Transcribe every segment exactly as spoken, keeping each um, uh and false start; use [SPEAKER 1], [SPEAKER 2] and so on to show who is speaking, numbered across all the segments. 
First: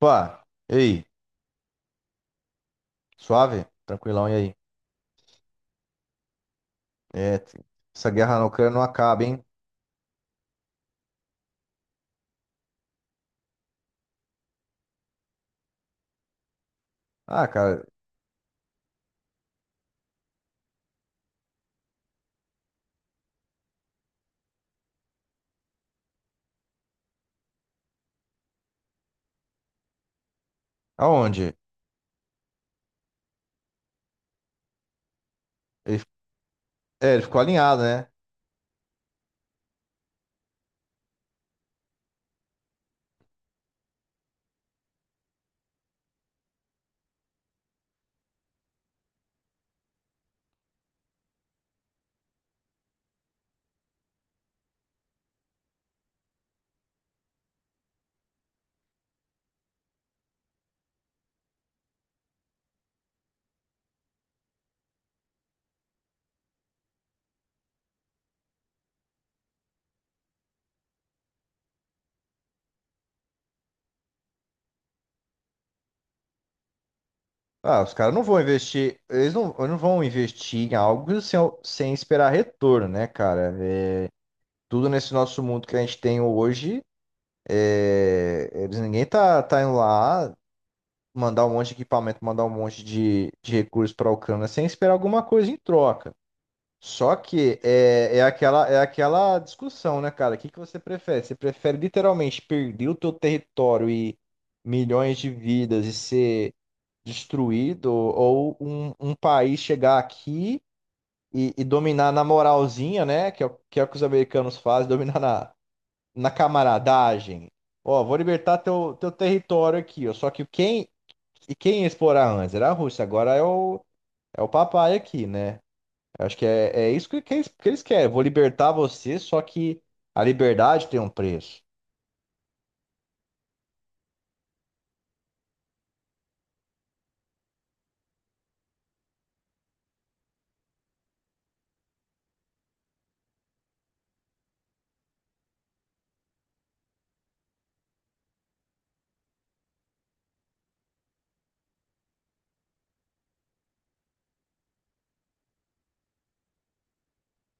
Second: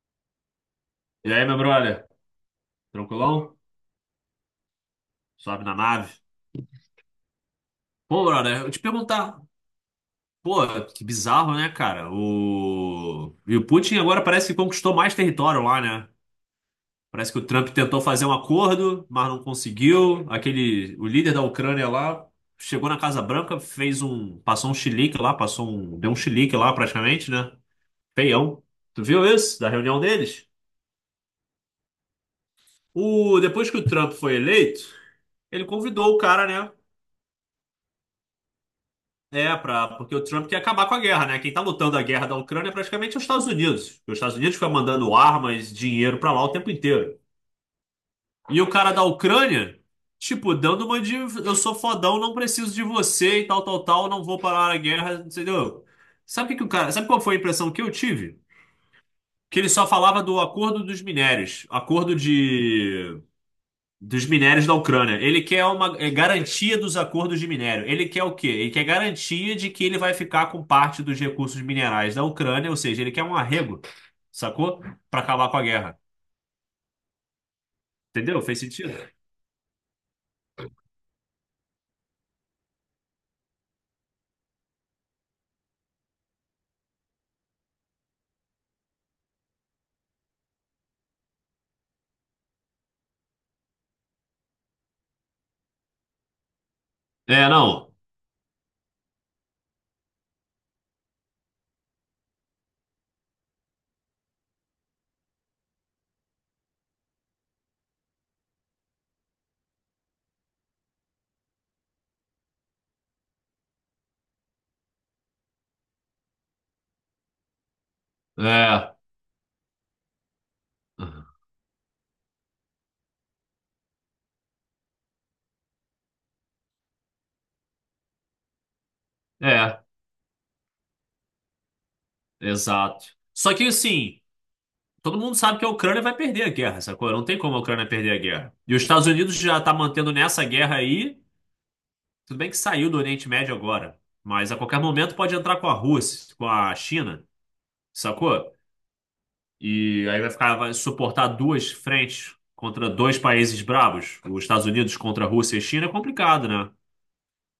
[SPEAKER 1] Opa, e aí?
[SPEAKER 2] E aí, meu brother? Tranquilão?
[SPEAKER 1] Suave? Tranquilão, e aí?
[SPEAKER 2] Sobe na nave.
[SPEAKER 1] É, t- essa
[SPEAKER 2] Pô,
[SPEAKER 1] guerra na
[SPEAKER 2] brother, eu
[SPEAKER 1] Ucrânia
[SPEAKER 2] te
[SPEAKER 1] não acaba,
[SPEAKER 2] perguntar.
[SPEAKER 1] hein?
[SPEAKER 2] Pô, que bizarro, né, cara? O... E o Putin agora parece que conquistou mais território lá, né? Parece que
[SPEAKER 1] Ah,
[SPEAKER 2] o Trump
[SPEAKER 1] cara,
[SPEAKER 2] tentou fazer um acordo, mas não conseguiu. Aquele, o líder da Ucrânia lá chegou na Casa Branca, fez um, passou um chilique lá, passou um, deu um chilique lá praticamente, né? Feião. Tu viu isso da reunião deles?
[SPEAKER 1] aonde?
[SPEAKER 2] O, depois que o Trump foi eleito, ele
[SPEAKER 1] Ele,
[SPEAKER 2] convidou o cara, né?
[SPEAKER 1] é, ele ficou alinhado, né?
[SPEAKER 2] É, pra, porque o Trump quer acabar com a guerra, né? Quem tá lutando a guerra da Ucrânia é praticamente os Estados Unidos. Porque os Estados Unidos ficam mandando armas, dinheiro pra lá o tempo inteiro. E o cara da Ucrânia, tipo, dando uma de eu sou fodão, não preciso de você e tal, tal, tal, não vou parar a guerra, entendeu? Sabe o que que o cara, sabe qual foi a impressão que eu tive? Que ele só falava do acordo dos minérios, acordo de dos minérios da Ucrânia. Ele quer uma é, garantia dos acordos de minério. Ele quer o quê? Ele quer garantia de que ele vai ficar com parte dos recursos minerais da Ucrânia, ou seja, ele quer um arrego, sacou? Para acabar com a guerra.
[SPEAKER 1] Ah, os caras não vão
[SPEAKER 2] Entendeu? Fez sentido?
[SPEAKER 1] investir, eles não, eles não vão investir em algo sem, sem esperar retorno, né, cara? É, tudo nesse nosso mundo que a gente tem hoje, é, eles, ninguém tá, tá indo lá mandar um monte de equipamento, mandar um monte de, de recursos pra Ucrânia sem esperar alguma coisa em troca. Só
[SPEAKER 2] É,
[SPEAKER 1] que
[SPEAKER 2] não.
[SPEAKER 1] é, é aquela, é aquela discussão, né, cara? O que que você prefere? Você prefere literalmente perder o teu território e milhões de vidas e ser destruído, ou um, um país chegar aqui e, e dominar na moralzinha, né? Que é, o- que é o que os americanos fazem, dominar na, na camaradagem. Ó, vou libertar
[SPEAKER 2] É.
[SPEAKER 1] teu, teu território aqui, ó. Só que quem, e quem ia explorar antes? Era a Rússia, agora é o, é o papai aqui, né? Eu acho que é, é isso que, que eles, que eles querem. Vou libertar você, só que
[SPEAKER 2] É,
[SPEAKER 1] a liberdade tem um preço.
[SPEAKER 2] exato. Só que assim, todo mundo sabe que a Ucrânia vai perder a guerra, sacou? Não tem como a Ucrânia perder a guerra. E os Estados Unidos já tá mantendo nessa guerra aí. Tudo bem que saiu do Oriente Médio agora. Mas a qualquer momento pode entrar com a Rússia, com a China. Sacou? E aí vai ficar, vai suportar duas frentes contra dois países bravos, os Estados Unidos contra a Rússia e China, é complicado, né?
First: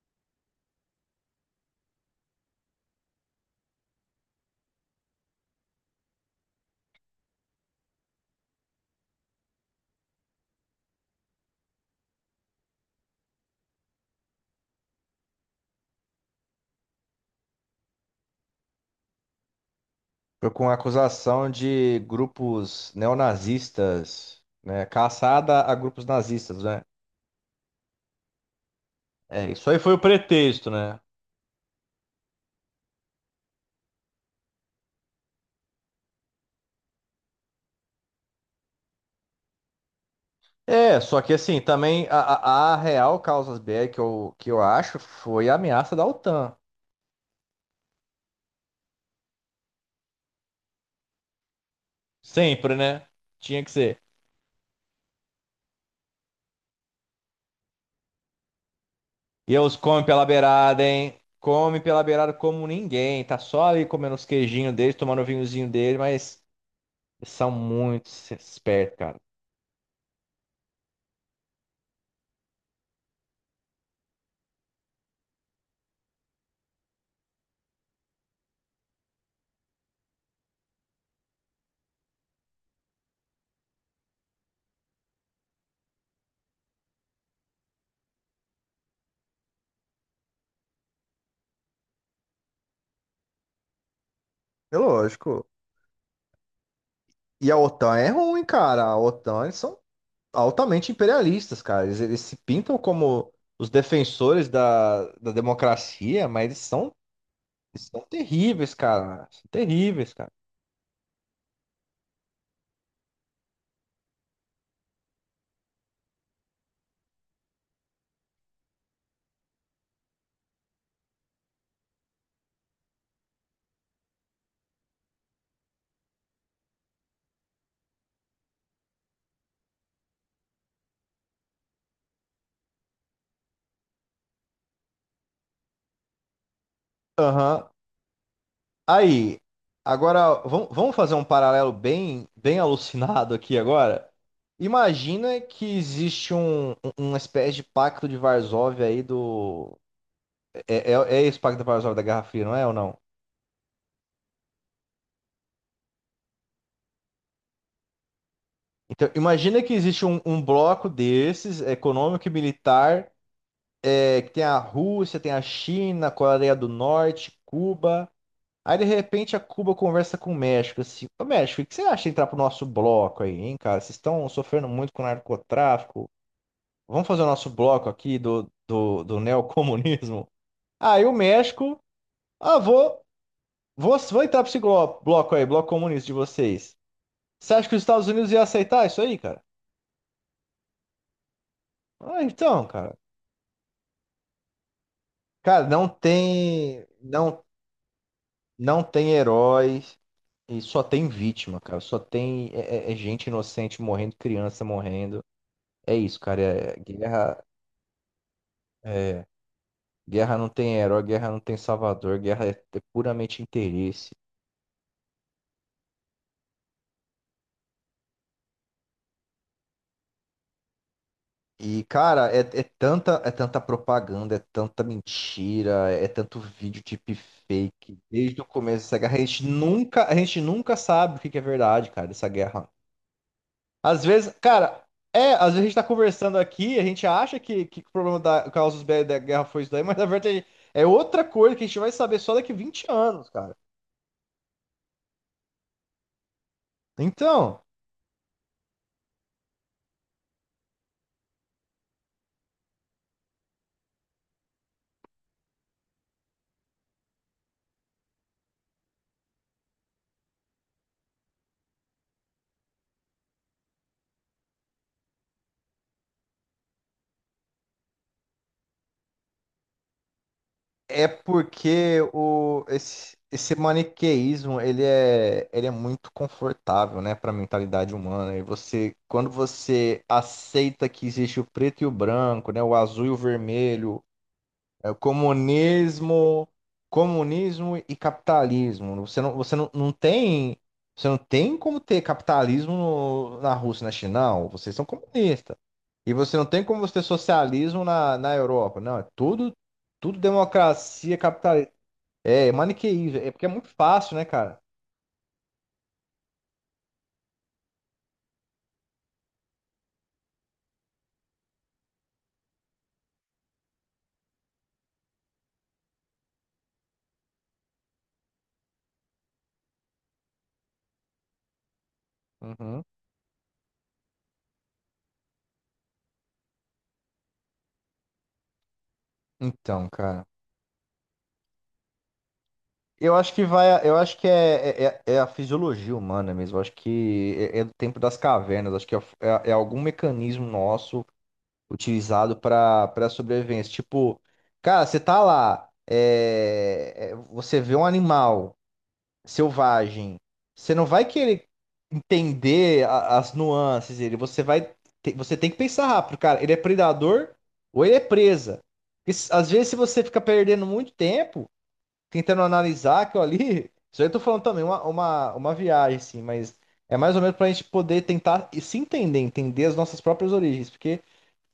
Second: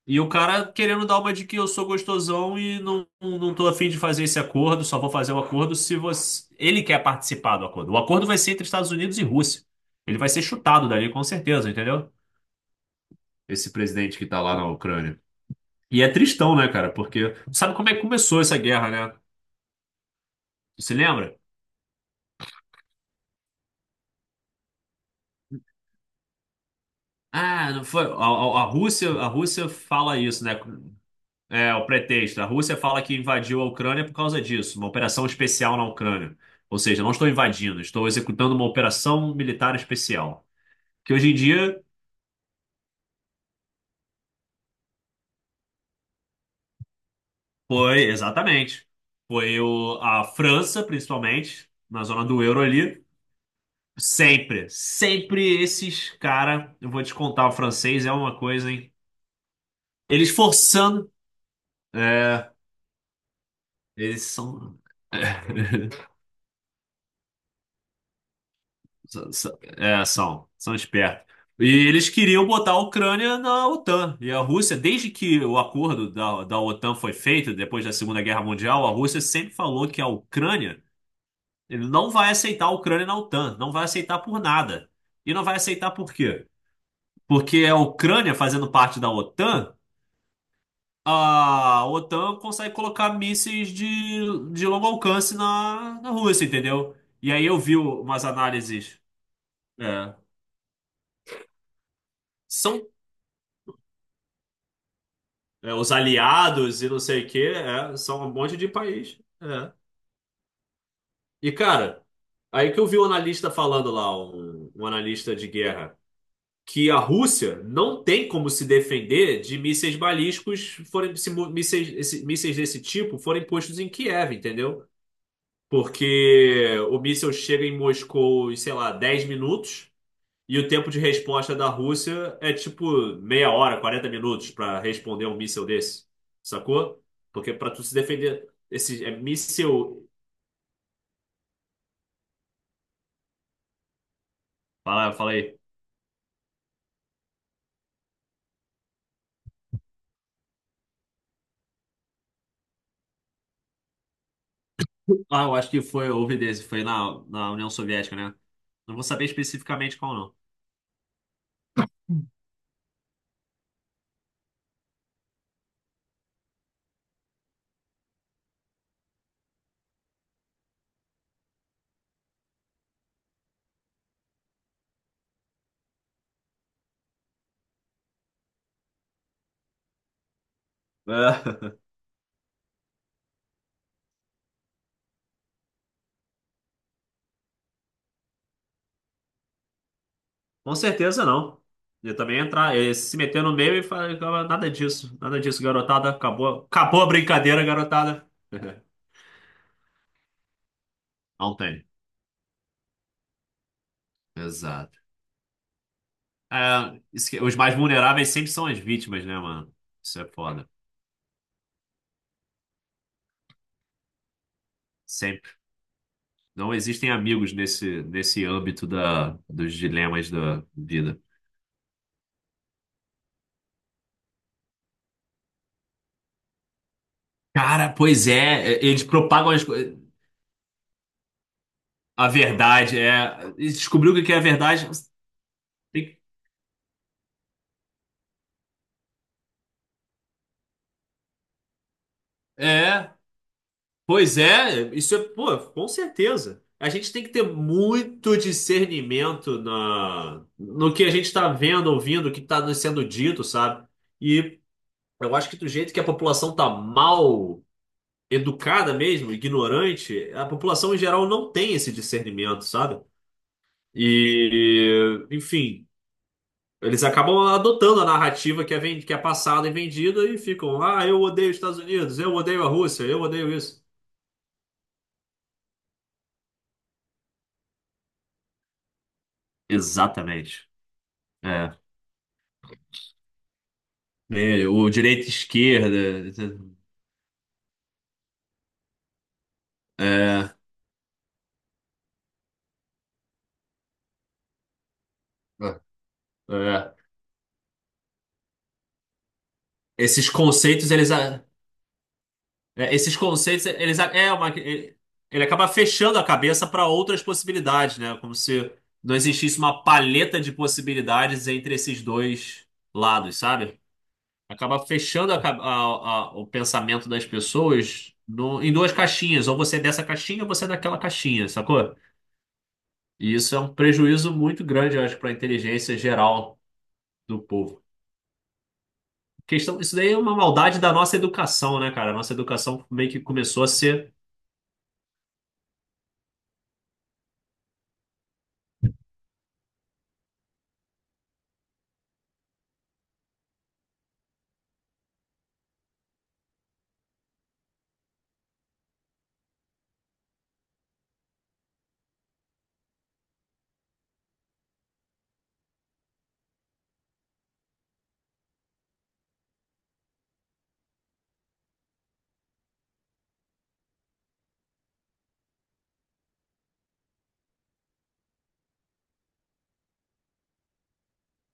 [SPEAKER 2] E o cara querendo dar uma de que eu sou gostosão e não, não tô afim de fazer esse acordo, só vou fazer o acordo se você. Ele quer participar do acordo. O acordo vai ser entre Estados Unidos e Rússia. Ele vai ser chutado dali, com certeza, entendeu? Esse presidente que tá lá na Ucrânia. E é tristão, né, cara? Porque sabe como é que começou essa guerra, né?
[SPEAKER 1] Foi com a
[SPEAKER 2] Você lembra?
[SPEAKER 1] acusação de grupos neonazistas, né? Caçada a grupos nazistas, né?
[SPEAKER 2] Ah, não foi. A, a- a Rússia, a
[SPEAKER 1] É, isso
[SPEAKER 2] Rússia
[SPEAKER 1] aí foi o
[SPEAKER 2] fala isso, né?
[SPEAKER 1] pretexto, né?
[SPEAKER 2] É o pretexto. A Rússia fala que invadiu a Ucrânia por causa disso, uma operação especial na Ucrânia. Ou seja, não estou invadindo, estou executando uma operação militar especial.
[SPEAKER 1] É,
[SPEAKER 2] Que
[SPEAKER 1] só
[SPEAKER 2] hoje
[SPEAKER 1] que
[SPEAKER 2] em
[SPEAKER 1] assim,
[SPEAKER 2] dia
[SPEAKER 1] também a, a, a real causa B R que eu, que eu acho foi a ameaça da OTAN.
[SPEAKER 2] foi, exatamente, foi o, a França, principalmente, na zona do euro
[SPEAKER 1] Sempre,
[SPEAKER 2] ali.
[SPEAKER 1] né? Tinha que ser.
[SPEAKER 2] Sempre, sempre esses cara, eu vou te contar, o francês é uma coisa, hein?
[SPEAKER 1] E eles comem pela
[SPEAKER 2] Eles
[SPEAKER 1] beirada,
[SPEAKER 2] forçando.
[SPEAKER 1] hein? Come pela beirada
[SPEAKER 2] É,
[SPEAKER 1] como ninguém. Tá só ali comendo
[SPEAKER 2] eles
[SPEAKER 1] os queijinhos
[SPEAKER 2] são.
[SPEAKER 1] deles, tomando o vinhozinho dele, mas eles são muito espertos, cara.
[SPEAKER 2] S- s- É, são, são espertos. E eles queriam botar a Ucrânia na OTAN. E a Rússia, desde que o acordo da, da OTAN foi feito, depois da Segunda Guerra Mundial, a Rússia sempre falou que a Ucrânia, ele não vai aceitar a Ucrânia na OTAN, não vai aceitar por nada. E não vai aceitar por quê? Porque a Ucrânia, fazendo parte da OTAN, a OTAN consegue colocar mísseis de, de
[SPEAKER 1] É
[SPEAKER 2] longo alcance
[SPEAKER 1] lógico.
[SPEAKER 2] na, na Rússia, entendeu? E aí
[SPEAKER 1] E a
[SPEAKER 2] eu vi
[SPEAKER 1] OTAN é
[SPEAKER 2] umas
[SPEAKER 1] ruim, cara. A
[SPEAKER 2] análises.
[SPEAKER 1] OTAN, eles são
[SPEAKER 2] É,
[SPEAKER 1] altamente imperialistas, cara. Eles, eles se pintam
[SPEAKER 2] são.
[SPEAKER 1] como os defensores da, da
[SPEAKER 2] É, os
[SPEAKER 1] democracia, mas eles
[SPEAKER 2] aliados e
[SPEAKER 1] são,
[SPEAKER 2] não sei o quê,
[SPEAKER 1] eles
[SPEAKER 2] é,
[SPEAKER 1] são
[SPEAKER 2] são um monte de
[SPEAKER 1] terríveis,
[SPEAKER 2] país.
[SPEAKER 1] cara. São
[SPEAKER 2] É.
[SPEAKER 1] terríveis, cara.
[SPEAKER 2] E, cara, aí que eu vi um analista falando lá, um, um analista de guerra, que a Rússia não tem como se defender de mísseis balísticos, forem, se mu- mísseis, esse- mísseis desse tipo forem postos em Kiev, entendeu? Porque o míssil chega em Moscou em, sei lá, dez minutos. E o tempo de resposta da Rússia é tipo meia hora, quarenta minutos para responder um míssil desse. Sacou? Porque
[SPEAKER 1] Aham.
[SPEAKER 2] para tu se defender, esse é
[SPEAKER 1] Aí,
[SPEAKER 2] míssil.
[SPEAKER 1] agora, vamos vamos fazer um paralelo bem, bem alucinado aqui agora.
[SPEAKER 2] Fala, fala
[SPEAKER 1] Imagina
[SPEAKER 2] aí.
[SPEAKER 1] que existe um, um- uma espécie de pacto de Varsóvia aí do. É, é, é esse pacto de Varsóvia da Guerra Fria, não é ou não?
[SPEAKER 2] Ah, eu acho que foi, houve desse, foi na, na União Soviética, né? Não vou
[SPEAKER 1] Então,
[SPEAKER 2] saber
[SPEAKER 1] imagina que
[SPEAKER 2] especificamente
[SPEAKER 1] existe um,
[SPEAKER 2] qual
[SPEAKER 1] um bloco desses, econômico e militar, é, que tem a Rússia, tem a China, a Coreia do Norte, Cuba. Aí, de repente, a Cuba conversa com o México, assim, ô México, o que você acha de entrar pro nosso bloco aí, hein, cara? Vocês estão sofrendo muito com narcotráfico. Vamos fazer o nosso bloco aqui do, do, do neocomunismo. Aí o
[SPEAKER 2] não. É.
[SPEAKER 1] México, ah, vou, vou, vou entrar pra esse glo- bloco aí, bloco comunista de vocês. Você acha que os Estados Unidos ia aceitar isso aí, cara?
[SPEAKER 2] Com certeza não. Eu
[SPEAKER 1] Ah,
[SPEAKER 2] também ia
[SPEAKER 1] então,
[SPEAKER 2] entrar, eu ia
[SPEAKER 1] cara.
[SPEAKER 2] se meter no meio e falar nada disso, nada disso,
[SPEAKER 1] Cara, não
[SPEAKER 2] garotada. Acabou,
[SPEAKER 1] tem,
[SPEAKER 2] acabou a
[SPEAKER 1] não,
[SPEAKER 2] brincadeira, garotada.
[SPEAKER 1] não tem heróis e só tem
[SPEAKER 2] Não
[SPEAKER 1] vítima, cara.
[SPEAKER 2] tem.
[SPEAKER 1] Só tem é, é- é gente inocente morrendo, criança
[SPEAKER 2] Exato.
[SPEAKER 1] morrendo. É isso, cara. É- é
[SPEAKER 2] É, isso que-
[SPEAKER 1] guerra,
[SPEAKER 2] os mais vulneráveis sempre são as
[SPEAKER 1] é,
[SPEAKER 2] vítimas, né, mano? Isso é
[SPEAKER 1] Guerra não
[SPEAKER 2] foda.
[SPEAKER 1] tem herói, guerra não tem salvador, guerra é, é puramente interesse.
[SPEAKER 2] Sempre. Não existem amigos nesse, nesse âmbito da, dos dilemas da vida.
[SPEAKER 1] E, cara, é, é tanta, é tanta propaganda, é tanta mentira, é é tanto vídeo
[SPEAKER 2] Cara,
[SPEAKER 1] deepfake.
[SPEAKER 2] pois é,
[SPEAKER 1] Desde o começo
[SPEAKER 2] é,
[SPEAKER 1] dessa
[SPEAKER 2] eles
[SPEAKER 1] guerra, a gente
[SPEAKER 2] propagam as, co-
[SPEAKER 1] nunca, a gente nunca sabe o que que é verdade, cara, dessa
[SPEAKER 2] a
[SPEAKER 1] guerra.
[SPEAKER 2] verdade, é. E
[SPEAKER 1] Às
[SPEAKER 2] descobriu o que
[SPEAKER 1] vezes,
[SPEAKER 2] que é a
[SPEAKER 1] cara,
[SPEAKER 2] verdade.
[SPEAKER 1] é, às vezes a gente tá
[SPEAKER 2] Tem
[SPEAKER 1] conversando aqui, a gente acha que, que o problema da causa dos B- da guerra foi isso daí, mas na verdade é outra coisa que a gente vai saber só daqui vinte
[SPEAKER 2] é,
[SPEAKER 1] anos, cara.
[SPEAKER 2] pois é, isso é, pô, com certeza. A gente tem que ter
[SPEAKER 1] Então,
[SPEAKER 2] muito discernimento na, no que a gente tá vendo, ouvindo, o que tá nos sendo dito, sabe? E eu acho que do jeito que a população tá mal educada mesmo, ignorante, a população em geral não tem esse discernimento, sabe? E, enfim, eles acabam adotando a narrativa que é, ven- que é passada e vendida e ficam, ah,
[SPEAKER 1] é
[SPEAKER 2] eu odeio os Estados
[SPEAKER 1] porque
[SPEAKER 2] Unidos, eu odeio
[SPEAKER 1] o,
[SPEAKER 2] a Rússia,
[SPEAKER 1] esse,
[SPEAKER 2] eu odeio
[SPEAKER 1] esse
[SPEAKER 2] isso.
[SPEAKER 1] maniqueísmo, ele é, ele é muito confortável, né, pra mentalidade humana. E você, quando você
[SPEAKER 2] Exatamente.
[SPEAKER 1] aceita que existe o
[SPEAKER 2] É.
[SPEAKER 1] preto e o branco, né, o azul e o vermelho,
[SPEAKER 2] É, o
[SPEAKER 1] é o
[SPEAKER 2] direita e esquerda.
[SPEAKER 1] comunismo, comunismo e capitalismo. Você não, você não, não
[SPEAKER 2] É,
[SPEAKER 1] tem, você não tem como ter capitalismo no- na Rússia, e na China, não. Vocês são comunistas. E você não tem como você
[SPEAKER 2] é.
[SPEAKER 1] ter socialismo na, na Europa. Não, é tudo, tudo
[SPEAKER 2] Esses conceitos, eles.
[SPEAKER 1] democracia capitalista. É, é
[SPEAKER 2] É, esses
[SPEAKER 1] maniqueísmo. É porque é
[SPEAKER 2] conceitos,
[SPEAKER 1] muito
[SPEAKER 2] eles
[SPEAKER 1] fácil, né,
[SPEAKER 2] é uma,
[SPEAKER 1] cara?
[SPEAKER 2] ele, ele acaba fechando a cabeça para outras possibilidades, né? Como se não existisse uma paleta de possibilidades entre esses dois lados, sabe? Acaba fechando a ca- a- a- o pensamento das pessoas no- em duas caixinhas, ou você é dessa caixinha ou você é daquela caixinha, sacou?
[SPEAKER 1] Uhum.
[SPEAKER 2] E isso é um prejuízo muito grande, eu acho, para a inteligência geral do povo. Questão,
[SPEAKER 1] Então,
[SPEAKER 2] isso daí é
[SPEAKER 1] cara.
[SPEAKER 2] uma maldade da nossa educação, né, cara? A nossa educação meio
[SPEAKER 1] Eu
[SPEAKER 2] que
[SPEAKER 1] acho que
[SPEAKER 2] começou a
[SPEAKER 1] vai, eu
[SPEAKER 2] ser
[SPEAKER 1] acho que é, é, é é a fisiologia humana mesmo. Eu acho que é, é do tempo das cavernas. Acho que é, é é algum mecanismo nosso utilizado para para sobrevivência. Tipo, cara, você tá lá, é, é, você vê um animal selvagem, você não vai querer entender a- as nuances dele, você vai te- você tem que pensar rápido, cara, ele é predador ou ele é presa. Porque s- às vezes se você fica perdendo muito tempo tentando analisar aquilo ali, isso aí eu tô falando também uma, uma, uma viagem, assim, mas é mais ou menos pra gente poder tentar se entender, entender as nossas próprias origens, porque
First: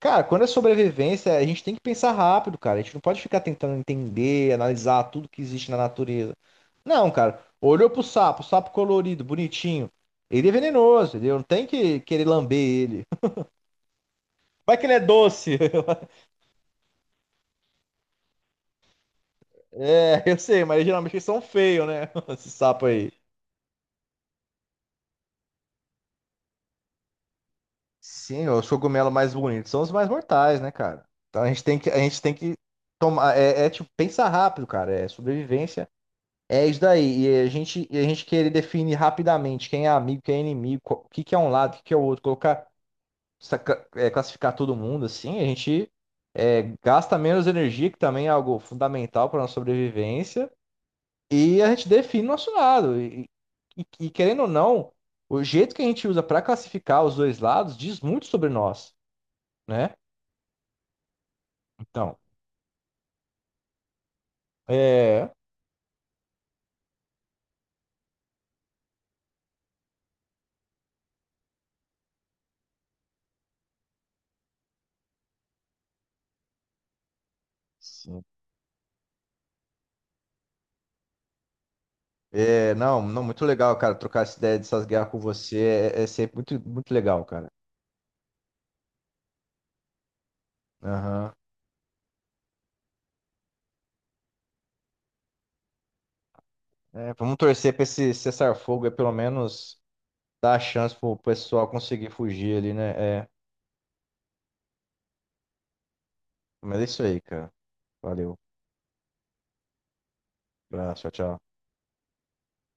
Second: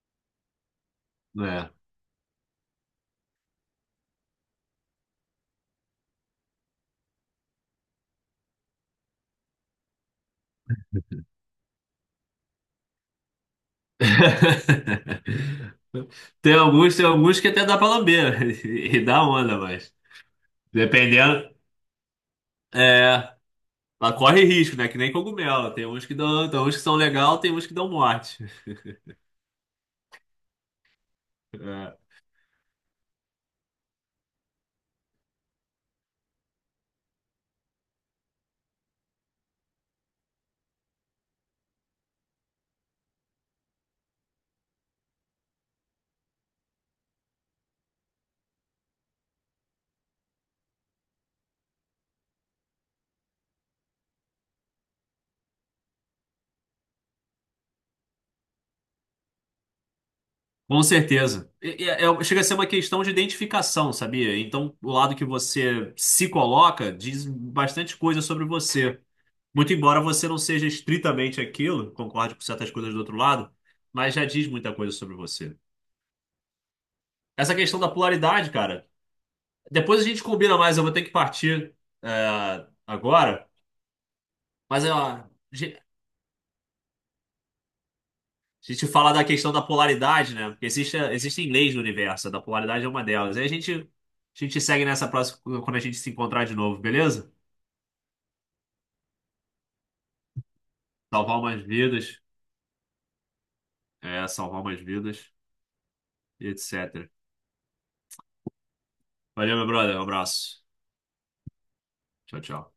[SPEAKER 1] cara, quando é sobrevivência, a gente
[SPEAKER 2] né,
[SPEAKER 1] tem que pensar rápido, cara. A gente não pode ficar tentando entender, analisar tudo que existe na natureza. Não, cara. Olhou pro sapo, sapo colorido, bonitinho. Ele é venenoso, entendeu? Não tem que querer lamber ele. Vai que ele é doce.
[SPEAKER 2] tem alguns, tem alguns que até dá pra lamber e dá onda, mas
[SPEAKER 1] É, eu sei, mas geralmente eles são
[SPEAKER 2] dependendo,
[SPEAKER 1] feios, né? Esse sapo aí.
[SPEAKER 2] é, ela corre risco, né? Que nem cogumelo. Tem uns que dão, tem uns que são legal, tem uns que dão morte.
[SPEAKER 1] Sim, os cogumelos mais bonitos são os mais mortais, né, cara? Então a gente tem que,
[SPEAKER 2] É,
[SPEAKER 1] a gente tem que tomar. É, é, tipo, pensar rápido, cara. É sobrevivência. É isso daí. E a gente, e a gente querer definir rapidamente quem é amigo, quem é inimigo, qual- o que que é um lado, o que que é o outro, colocar, saca- é, classificar todo mundo assim, a gente é, gasta menos energia, que também é algo fundamental para nossa sobrevivência, e a gente define nosso lado. E, e- e querendo ou não, o jeito que a gente usa para classificar os dois lados diz muito sobre nós, né?
[SPEAKER 2] com certeza. E- e- é-
[SPEAKER 1] Então,
[SPEAKER 2] é, chega a ser uma questão de identificação, sabia? Então, o lado que
[SPEAKER 1] é.
[SPEAKER 2] você se coloca diz bastante coisa sobre você. Muito embora você não seja estritamente aquilo, concorde com certas coisas do outro lado, mas já diz muita coisa sobre você. Essa questão da
[SPEAKER 1] Sim.
[SPEAKER 2] polaridade, cara. Depois a gente combina mais, eu vou ter que partir é,
[SPEAKER 1] É, não, não, muito
[SPEAKER 2] agora.
[SPEAKER 1] legal, cara, trocar essa ideia
[SPEAKER 2] Mas
[SPEAKER 1] dessas
[SPEAKER 2] ó,
[SPEAKER 1] guerras com
[SPEAKER 2] a gente
[SPEAKER 1] você é, é sempre muito, muito legal, cara.
[SPEAKER 2] a gente fala da questão da polaridade, né? Porque existe,
[SPEAKER 1] Aham.
[SPEAKER 2] existem leis no universo, a da polaridade é uma delas. E a gente, a gente segue nessa próxima, quando a gente se encontrar de novo,
[SPEAKER 1] É,
[SPEAKER 2] beleza?
[SPEAKER 1] vamos torcer pra esse cessar-fogo, é pelo menos dar a chance pro
[SPEAKER 2] Salvar umas
[SPEAKER 1] pessoal conseguir
[SPEAKER 2] vidas,
[SPEAKER 1] fugir ali, né? É,
[SPEAKER 2] é, salvar umas vidas, e
[SPEAKER 1] mas é isso
[SPEAKER 2] et cetera.
[SPEAKER 1] aí, cara. Valeu.
[SPEAKER 2] Valeu, meu brother, um abraço.
[SPEAKER 1] Abraço, tchau, tchau.
[SPEAKER 2] Tchau, tchau.